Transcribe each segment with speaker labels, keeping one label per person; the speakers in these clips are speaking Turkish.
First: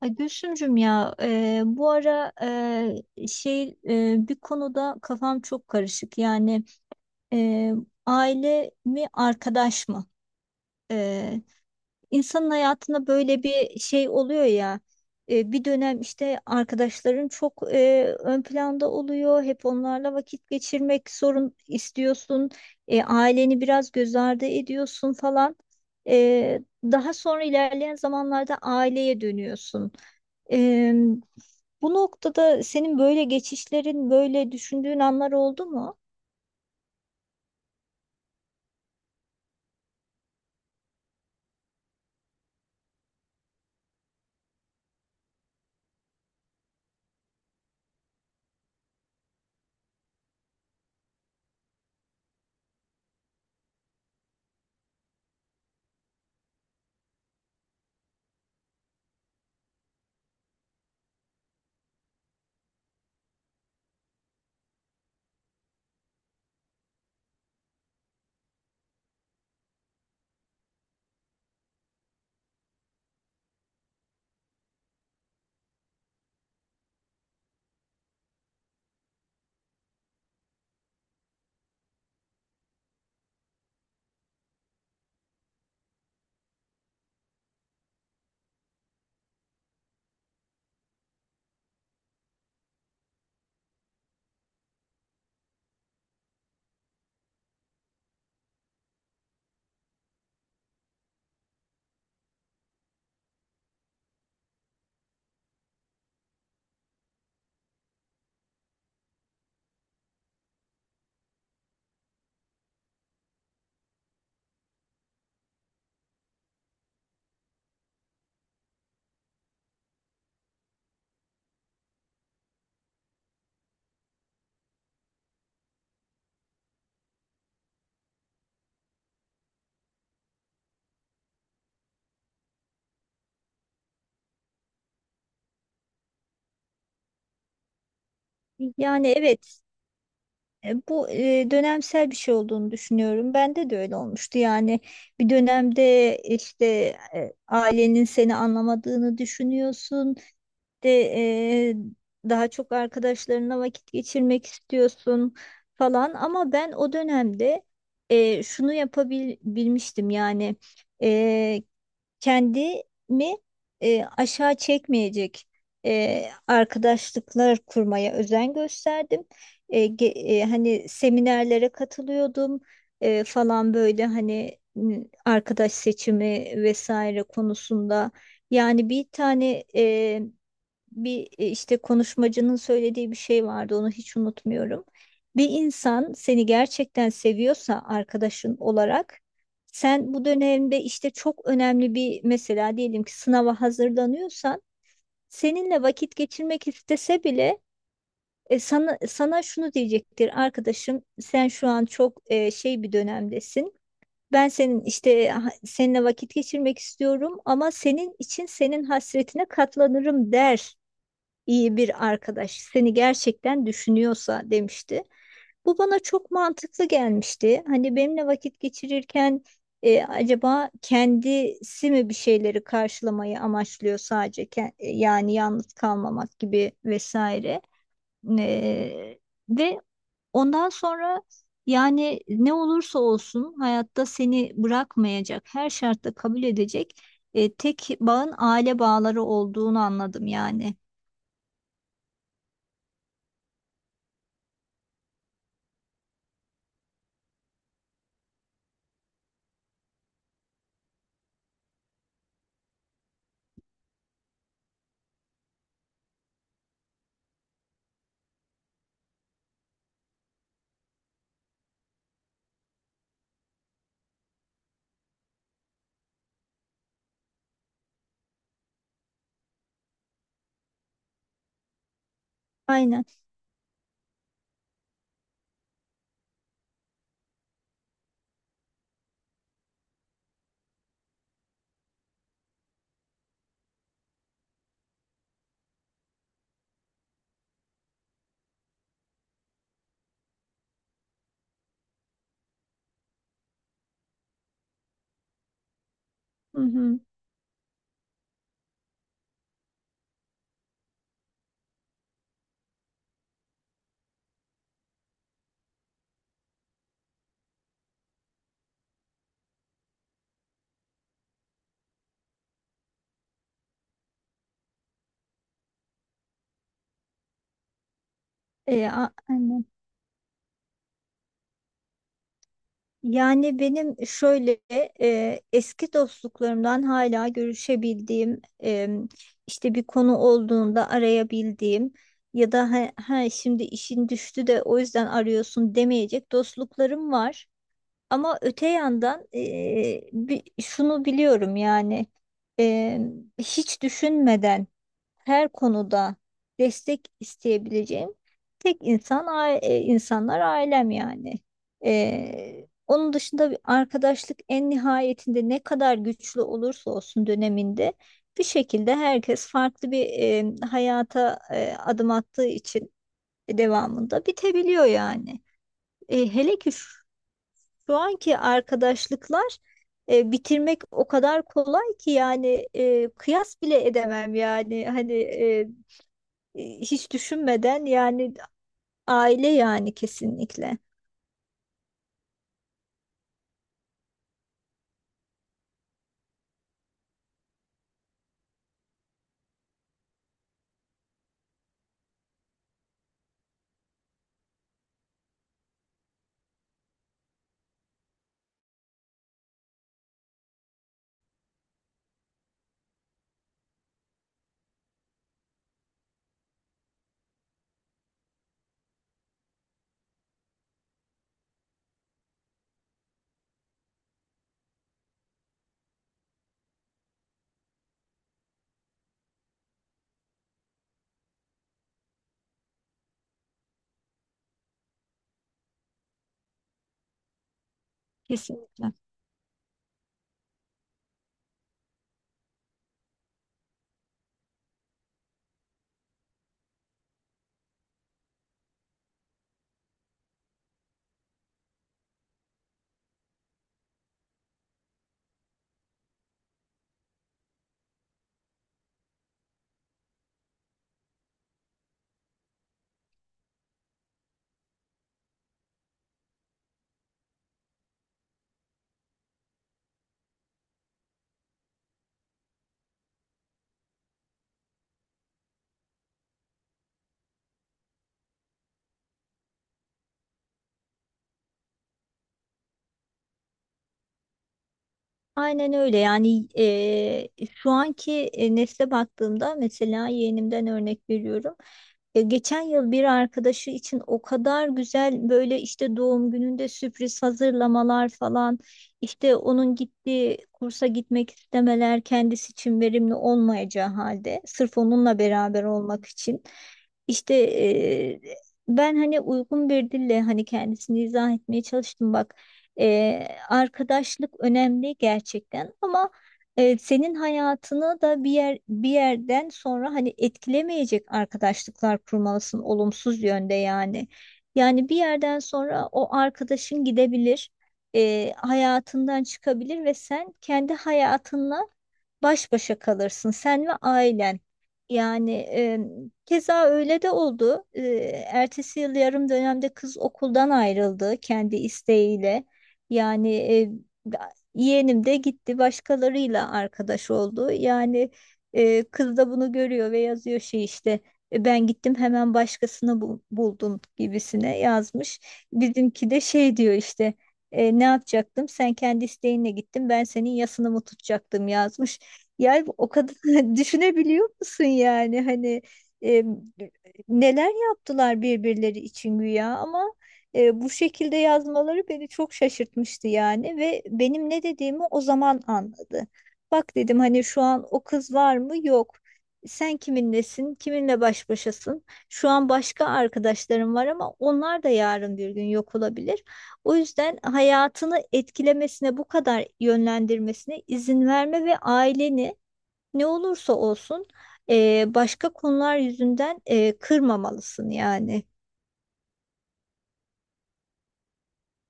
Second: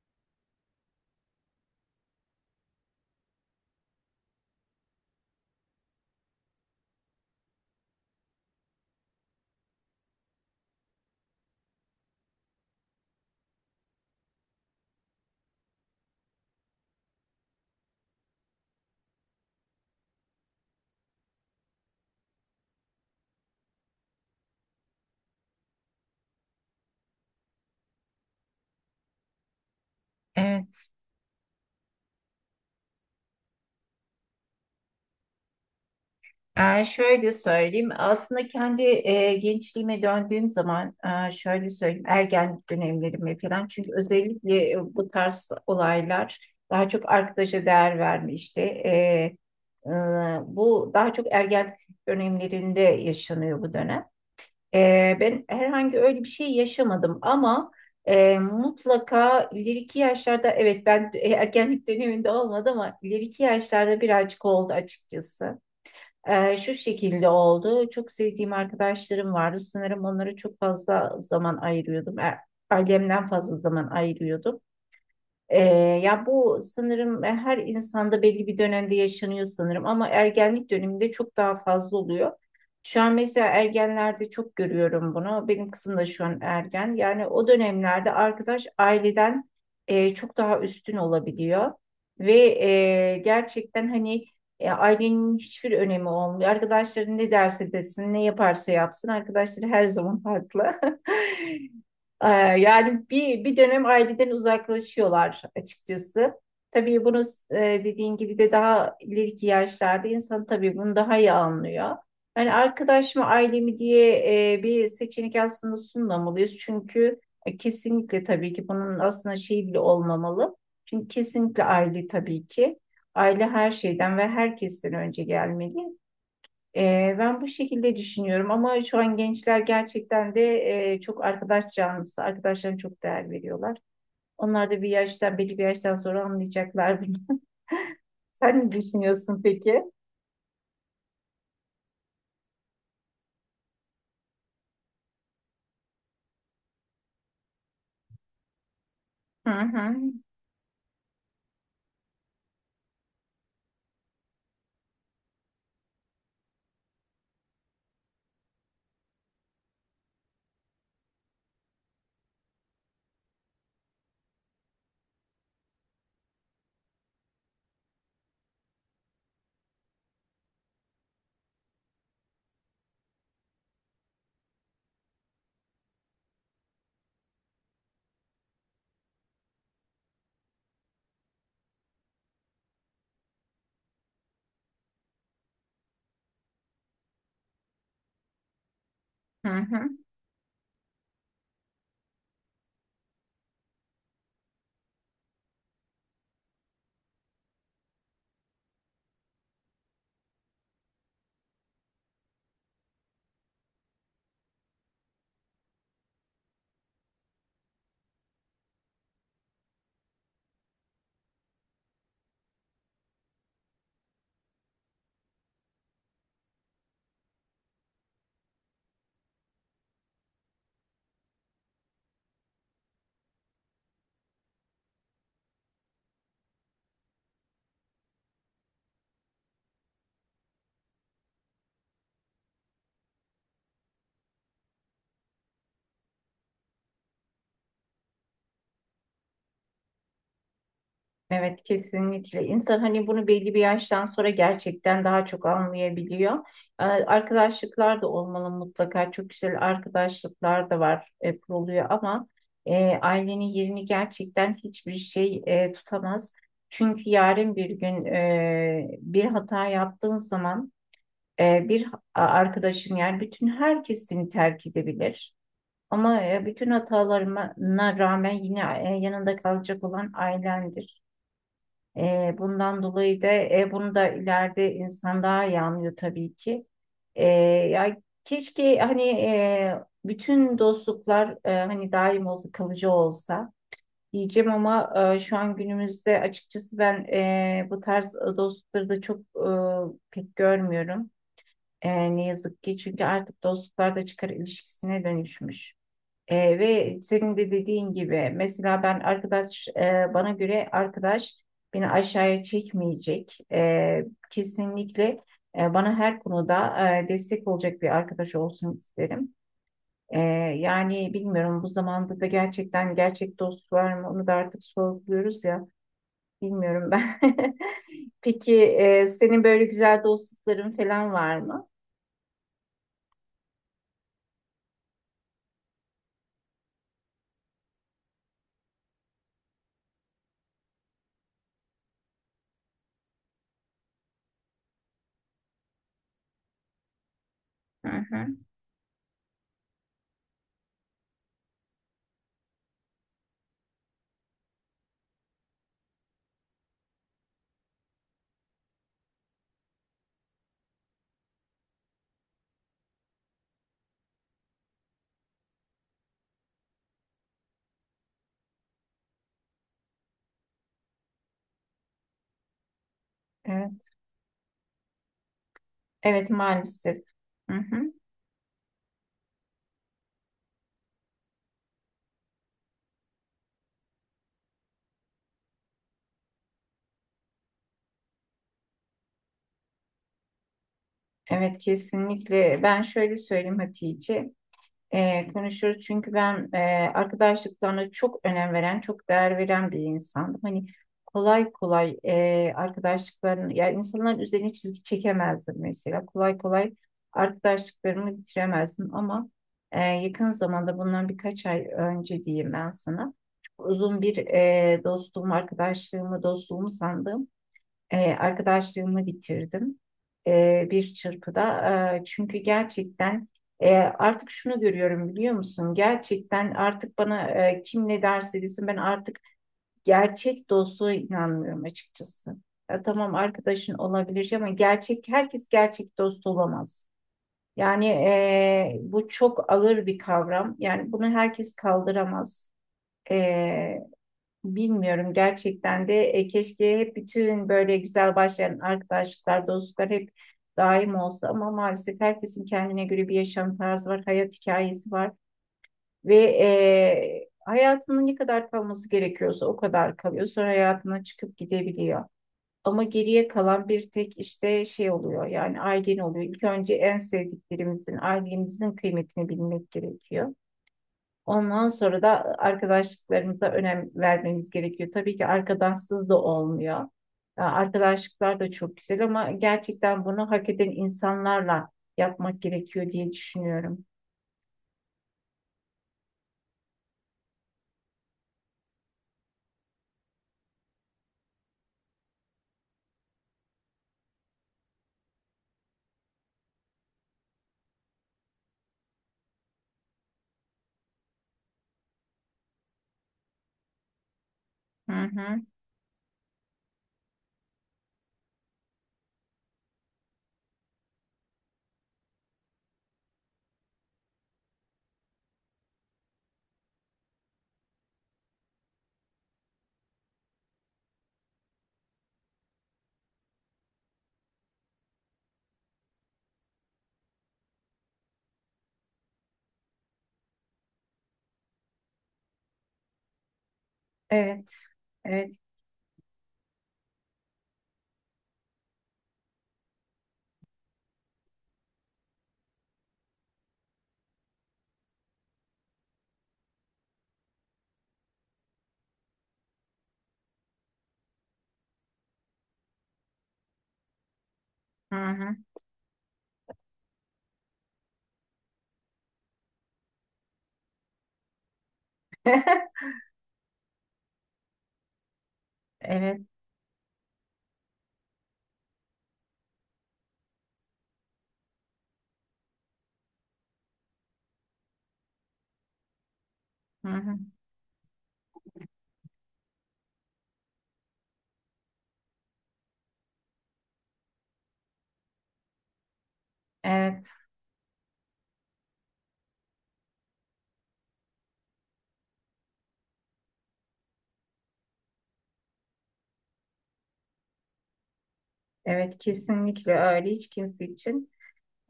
Speaker 1: Ay Gülsümcüm ya bu ara bir konuda kafam çok karışık. Yani e, aile mi arkadaş mı? E, insanın hayatında böyle bir şey oluyor ya. Bir dönem işte arkadaşların çok ön planda oluyor. Hep onlarla vakit geçirmek zorun istiyorsun. Aileni biraz göz ardı ediyorsun falan. Daha sonra ilerleyen zamanlarda aileye dönüyorsun.
Speaker 2: Evet.
Speaker 1: Eee, Bu noktada senin böyle geçişlerin, böyle düşündüğün anlar oldu mu?
Speaker 2: Şöyle söyleyeyim. Aslında kendi gençliğime döndüğüm zaman şöyle söyleyeyim. Ergenlik dönemlerime falan. Çünkü özellikle bu tarz olaylar daha çok arkadaşa değer verme işte. E, bu daha çok ergenlik dönemlerinde yaşanıyor bu dönem. Ben herhangi öyle bir şey yaşamadım ama mutlaka ileriki yaşlarda evet ben ergenlik döneminde olmadı ama ileriki yaşlarda birazcık oldu açıkçası. Şu şekilde oldu. Çok sevdiğim arkadaşlarım vardı. Sanırım onlara çok fazla zaman ayırıyordum. Ailemden fazla zaman ayırıyordum. Ee, ya bu sanırım her insanda belli bir dönemde yaşanıyor sanırım ama ergenlik döneminde çok daha fazla oluyor. Şu an mesela ergenlerde çok görüyorum bunu. Benim kızım da şu an ergen. Yani o dönemlerde arkadaş aileden çok daha üstün olabiliyor. Ve gerçekten hani ailenin hiçbir önemi olmuyor. Arkadaşların ne derse desin, ne yaparsa yapsın. Arkadaşları her zaman haklı. Ee, Yani bir dönem aileden uzaklaşıyorlar açıkçası. Tabii bunu e, dediğin gibi de daha ileriki yaşlarda insan tabii bunu daha iyi anlıyor. Yani arkadaş mı aile mi diye bir seçenek aslında sunmamalıyız. Çünkü kesinlikle tabii ki bunun aslında şey bile olmamalı. Çünkü kesinlikle aile tabii ki. Aile her şeyden ve herkesten önce gelmeli. Ben bu şekilde düşünüyorum ama şu an gençler gerçekten de çok arkadaş canlısı. Arkadaşlarına çok değer veriyorlar. Onlar da bir yaştan, belli bir yaştan sonra anlayacaklar bunu. Sen ne
Speaker 1: Yani
Speaker 2: düşünüyorsun
Speaker 1: evet,
Speaker 2: peki?
Speaker 1: bu dönemsel bir şey olduğunu düşünüyorum. Bende de öyle olmuştu. Yani bir dönemde işte ailenin seni anlamadığını
Speaker 2: Hı hı,
Speaker 1: düşünüyorsun. De e, daha çok arkadaşlarına vakit geçirmek istiyorsun falan. Ama ben o dönemde şunu yapabilmiştim yani. e, Kendimi aşağı çekmeyecek arkadaşlıklar kurmaya özen gösterdim. Hani seminerlere katılıyordum falan böyle hani arkadaş seçimi vesaire konusunda. Yani bir tane işte konuşmacının söylediği bir şey vardı onu hiç unutmuyorum. Bir insan seni gerçekten seviyorsa arkadaşın olarak
Speaker 2: hı hı.
Speaker 1: sen bu dönemde işte çok önemli bir, mesela diyelim ki sınava hazırlanıyorsan seninle vakit geçirmek istese bile sana şunu diyecektir: arkadaşım sen şu an çok şey bir dönemdesin. Ben senin işte seninle vakit geçirmek istiyorum ama senin için senin hasretine katlanırım der, iyi bir arkadaş seni gerçekten düşünüyorsa, demişti. Bu bana çok mantıklı gelmişti. Hani benimle vakit geçirirken acaba kendisi mi bir şeyleri karşılamayı amaçlıyor sadece yani yalnız kalmamak gibi vesaire. E, Ve ondan sonra yani ne olursa olsun hayatta seni bırakmayacak, her şartta kabul edecek tek bağın aile bağları olduğunu anladım yani.
Speaker 2: Evet, kesinlikle. İnsan hani bunu belli bir yaştan sonra gerçekten daha çok anlayabiliyor. Arkadaşlıklar da olmalı mutlaka. Çok güzel arkadaşlıklar da var, kuruluyor ama ailenin yerini gerçekten hiçbir şey tutamaz. Çünkü yarın bir gün bir hata yaptığın zaman bir arkadaşın yani bütün herkes seni terk edebilir. Ama bütün hatalarına rağmen yine yanında kalacak olan ailendir. Bundan
Speaker 1: Aynen.
Speaker 2: dolayı da bunu da ileride insan daha iyi anlıyor tabii ki. Ya keşke hani bütün dostluklar hani daim olsa kalıcı olsa diyeceğim ama şu an günümüzde açıkçası ben bu tarz dostlukları da çok pek görmüyorum. Ne yazık ki çünkü artık dostluklar da çıkar ilişkisine dönüşmüş.
Speaker 1: Hı
Speaker 2: Ve
Speaker 1: hı.
Speaker 2: senin de dediğin gibi mesela ben arkadaş bana göre arkadaş beni aşağıya çekmeyecek. Kesinlikle bana her konuda destek olacak bir arkadaş olsun isterim. Ee, Yani bilmiyorum bu zamanda da gerçekten gerçek dost var mı onu da artık sorguluyoruz ya, bilmiyorum ben. Peki senin
Speaker 1: Aynen.
Speaker 2: böyle güzel dostlukların falan var mı?
Speaker 1: Yani benim şöyle eski dostluklarımdan hala görüşebildiğim, işte bir konu olduğunda arayabildiğim ya da ha, ha şimdi işin düştü de o yüzden arıyorsun demeyecek dostluklarım var.
Speaker 2: Hı hı.
Speaker 1: Ama öte yandan, şunu biliyorum yani, eee, hiç düşünmeden her konuda destek isteyebileceğim tek insanlar ailem yani. Onun dışında bir arkadaşlık en nihayetinde ne kadar güçlü olursa olsun döneminde bir şekilde herkes farklı bir hayata adım attığı için
Speaker 2: Evet,
Speaker 1: devamında bitebiliyor yani.
Speaker 2: evet,
Speaker 1: Hele ki
Speaker 2: maalesef. Hı hı.
Speaker 1: şu anki arkadaşlıklar bitirmek o kadar kolay ki yani, kıyas bile edemem yani hani, hiç düşünmeden yani aile yani, kesinlikle.
Speaker 2: Evet, kesinlikle. Ben şöyle söyleyeyim Hatice. Konuşuruz çünkü ben arkadaşlıklarına çok önem veren, çok değer veren bir insandım. Hani kolay kolay arkadaşlıklarını, ya insanların üzerine çizgi çekemezdim mesela. Kolay kolay arkadaşlıklarımı bitiremezdim ama yakın zamanda bundan birkaç ay önce diyeyim ben sana. Çok uzun bir dostluğumu, arkadaşlığımı, dostluğumu sandığım arkadaşlığımı bitirdim bir çırpıda. Çünkü gerçekten artık şunu görüyorum biliyor musun? Gerçekten artık bana kim ne derse desin ben artık gerçek dostluğa inanmıyorum açıkçası. Ya tamam, arkadaşın olabilir ama gerçek herkes gerçek dost olamaz. Yani
Speaker 1: Kesinlikle.
Speaker 2: bu çok ağır bir kavram. Yani bunu herkes kaldıramaz. E, Bilmiyorum gerçekten de. Keşke hep bütün böyle güzel başlayan arkadaşlıklar, dostluklar hep daim olsa ama maalesef herkesin kendine göre bir yaşam tarzı var, hayat hikayesi var ve hayatının ne kadar kalması gerekiyorsa o kadar kalıyor. Sonra hayatına çıkıp gidebiliyor. Ama geriye kalan bir tek işte şey oluyor yani ailen oluyor. İlk önce en sevdiklerimizin, ailemizin kıymetini bilmek gerekiyor. Ondan sonra da arkadaşlıklarımıza önem vermemiz gerekiyor. Tabii ki arkadaşsız da olmuyor. Ya, arkadaşlıklar da çok güzel ama gerçekten bunu hak eden insanlarla yapmak gerekiyor diye düşünüyorum.
Speaker 1: Aynen öyle yani, şu anki nesle baktığımda mesela yeğenimden örnek veriyorum. Geçen yıl bir arkadaşı için o kadar güzel böyle işte doğum gününde sürpriz hazırlamalar falan, işte onun gittiği kursa gitmek istemeler kendisi için verimli olmayacağı halde sırf
Speaker 2: Hı
Speaker 1: onunla
Speaker 2: hı.
Speaker 1: beraber olmak için işte, ben hani uygun bir dille hani kendisini izah etmeye çalıştım: bak, arkadaşlık önemli gerçekten ama senin hayatını da bir yerden sonra hani etkilemeyecek arkadaşlıklar kurmalısın, olumsuz yönde yani. Yani bir yerden sonra o arkadaşın gidebilir, hayatından çıkabilir ve sen kendi hayatınla baş başa kalırsın, sen ve ailen.
Speaker 2: Evet.
Speaker 1: Yani
Speaker 2: Evet.
Speaker 1: keza öyle de oldu. Ertesi yıl yarım dönemde kız okuldan ayrıldı kendi isteğiyle. Yani yeğenim de gitti başkalarıyla arkadaş oldu. Yani kız da bunu görüyor ve yazıyor şey işte, ben gittim hemen başkasını buldum" gibisine
Speaker 2: Hı
Speaker 1: yazmış.
Speaker 2: hı.
Speaker 1: Bizimki de şey diyor işte, ne yapacaktım, sen kendi isteğinle gittin, ben senin yasını mı tutacaktım" yazmış. Yani o kadar düşünebiliyor musun yani hani,
Speaker 2: Evet.
Speaker 1: e, neler yaptılar birbirleri için güya ama bu şekilde yazmaları beni çok şaşırtmıştı yani, ve benim ne dediğimi o zaman anladı. Bak
Speaker 2: Hı
Speaker 1: dedim
Speaker 2: hı.
Speaker 1: hani şu an o kız var mı? Yok. Sen kiminlesin? Kiminle baş başasın? Şu an başka arkadaşlarım var ama onlar da yarın bir gün yok olabilir. O
Speaker 2: Evet.
Speaker 1: yüzden hayatını etkilemesine, bu kadar yönlendirmesine izin verme ve aileni ne olursa olsun başka konular yüzünden kırmamalısın yani.
Speaker 2: Evet, kesinlikle öyle. Hiç kimse için.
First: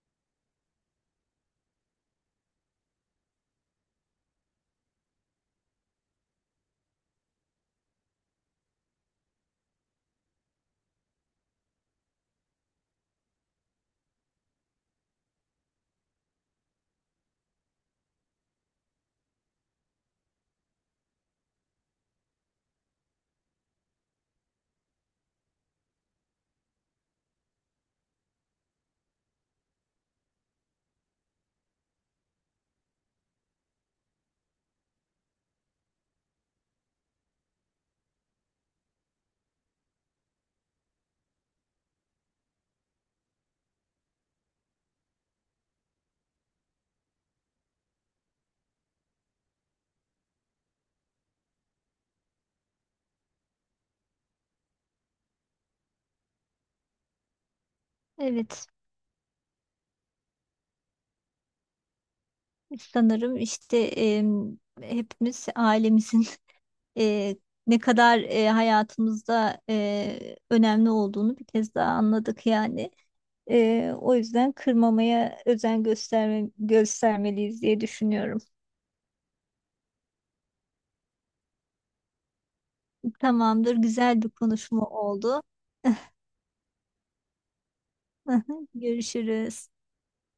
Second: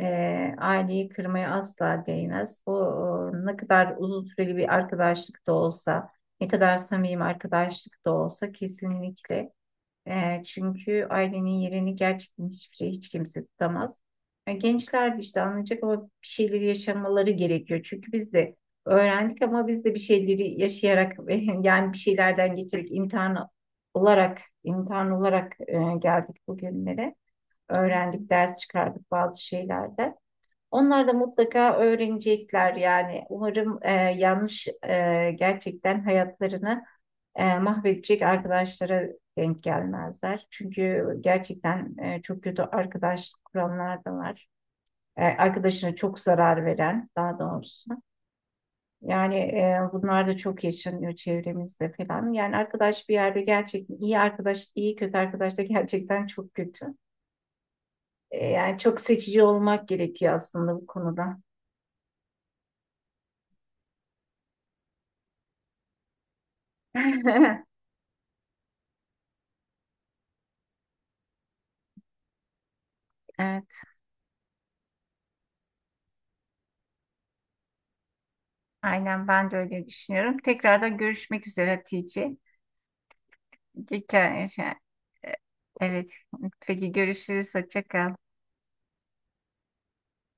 Speaker 2: Aileyi kırmaya asla değmez. Bu ne kadar uzun süreli bir arkadaşlık da olsa, ne kadar samimi arkadaşlık da olsa kesinlikle. Çünkü ailenin yerini gerçekten hiçbir şey, hiç kimse tutamaz. Yani gençler de işte anlayacak ama bir şeyleri yaşamaları gerekiyor. Çünkü biz de öğrendik ama biz de bir şeyleri yaşayarak yani bir şeylerden geçerek imtihan olarak geldik bugünlere. Öğrendik, ders çıkardık bazı şeylerde. Onlar da mutlaka öğrenecekler yani. Umarım yanlış gerçekten hayatlarını mahvedecek arkadaşlara denk gelmezler. Çünkü gerçekten çok kötü arkadaş kuranlar da var. Arkadaşına çok zarar veren daha doğrusu. Yani bunlar da çok yaşanıyor çevremizde falan. Yani arkadaş bir yerde gerçekten iyi arkadaş, iyi kötü arkadaş da gerçekten çok kötü.
Speaker 1: Evet,
Speaker 2: Yani çok seçici olmak gerekiyor aslında bu konuda.
Speaker 1: sanırım işte hepimiz ailemizin e, ne kadar hayatımızda önemli olduğunu bir kez daha anladık yani.
Speaker 2: E,
Speaker 1: O yüzden kırmamaya özen gösterme, göstermeliyiz diye düşünüyorum.
Speaker 2: Aynen, ben de öyle düşünüyorum. Tekrardan görüşmek üzere Hatice.
Speaker 1: Tamamdır,
Speaker 2: Ge-
Speaker 1: güzel bir
Speaker 2: ke- şey,
Speaker 1: konuşma
Speaker 2: e,
Speaker 1: oldu.
Speaker 2: Evet. Peki, görüşürüz. Hoşça kal.
Speaker 1: Görüşürüz.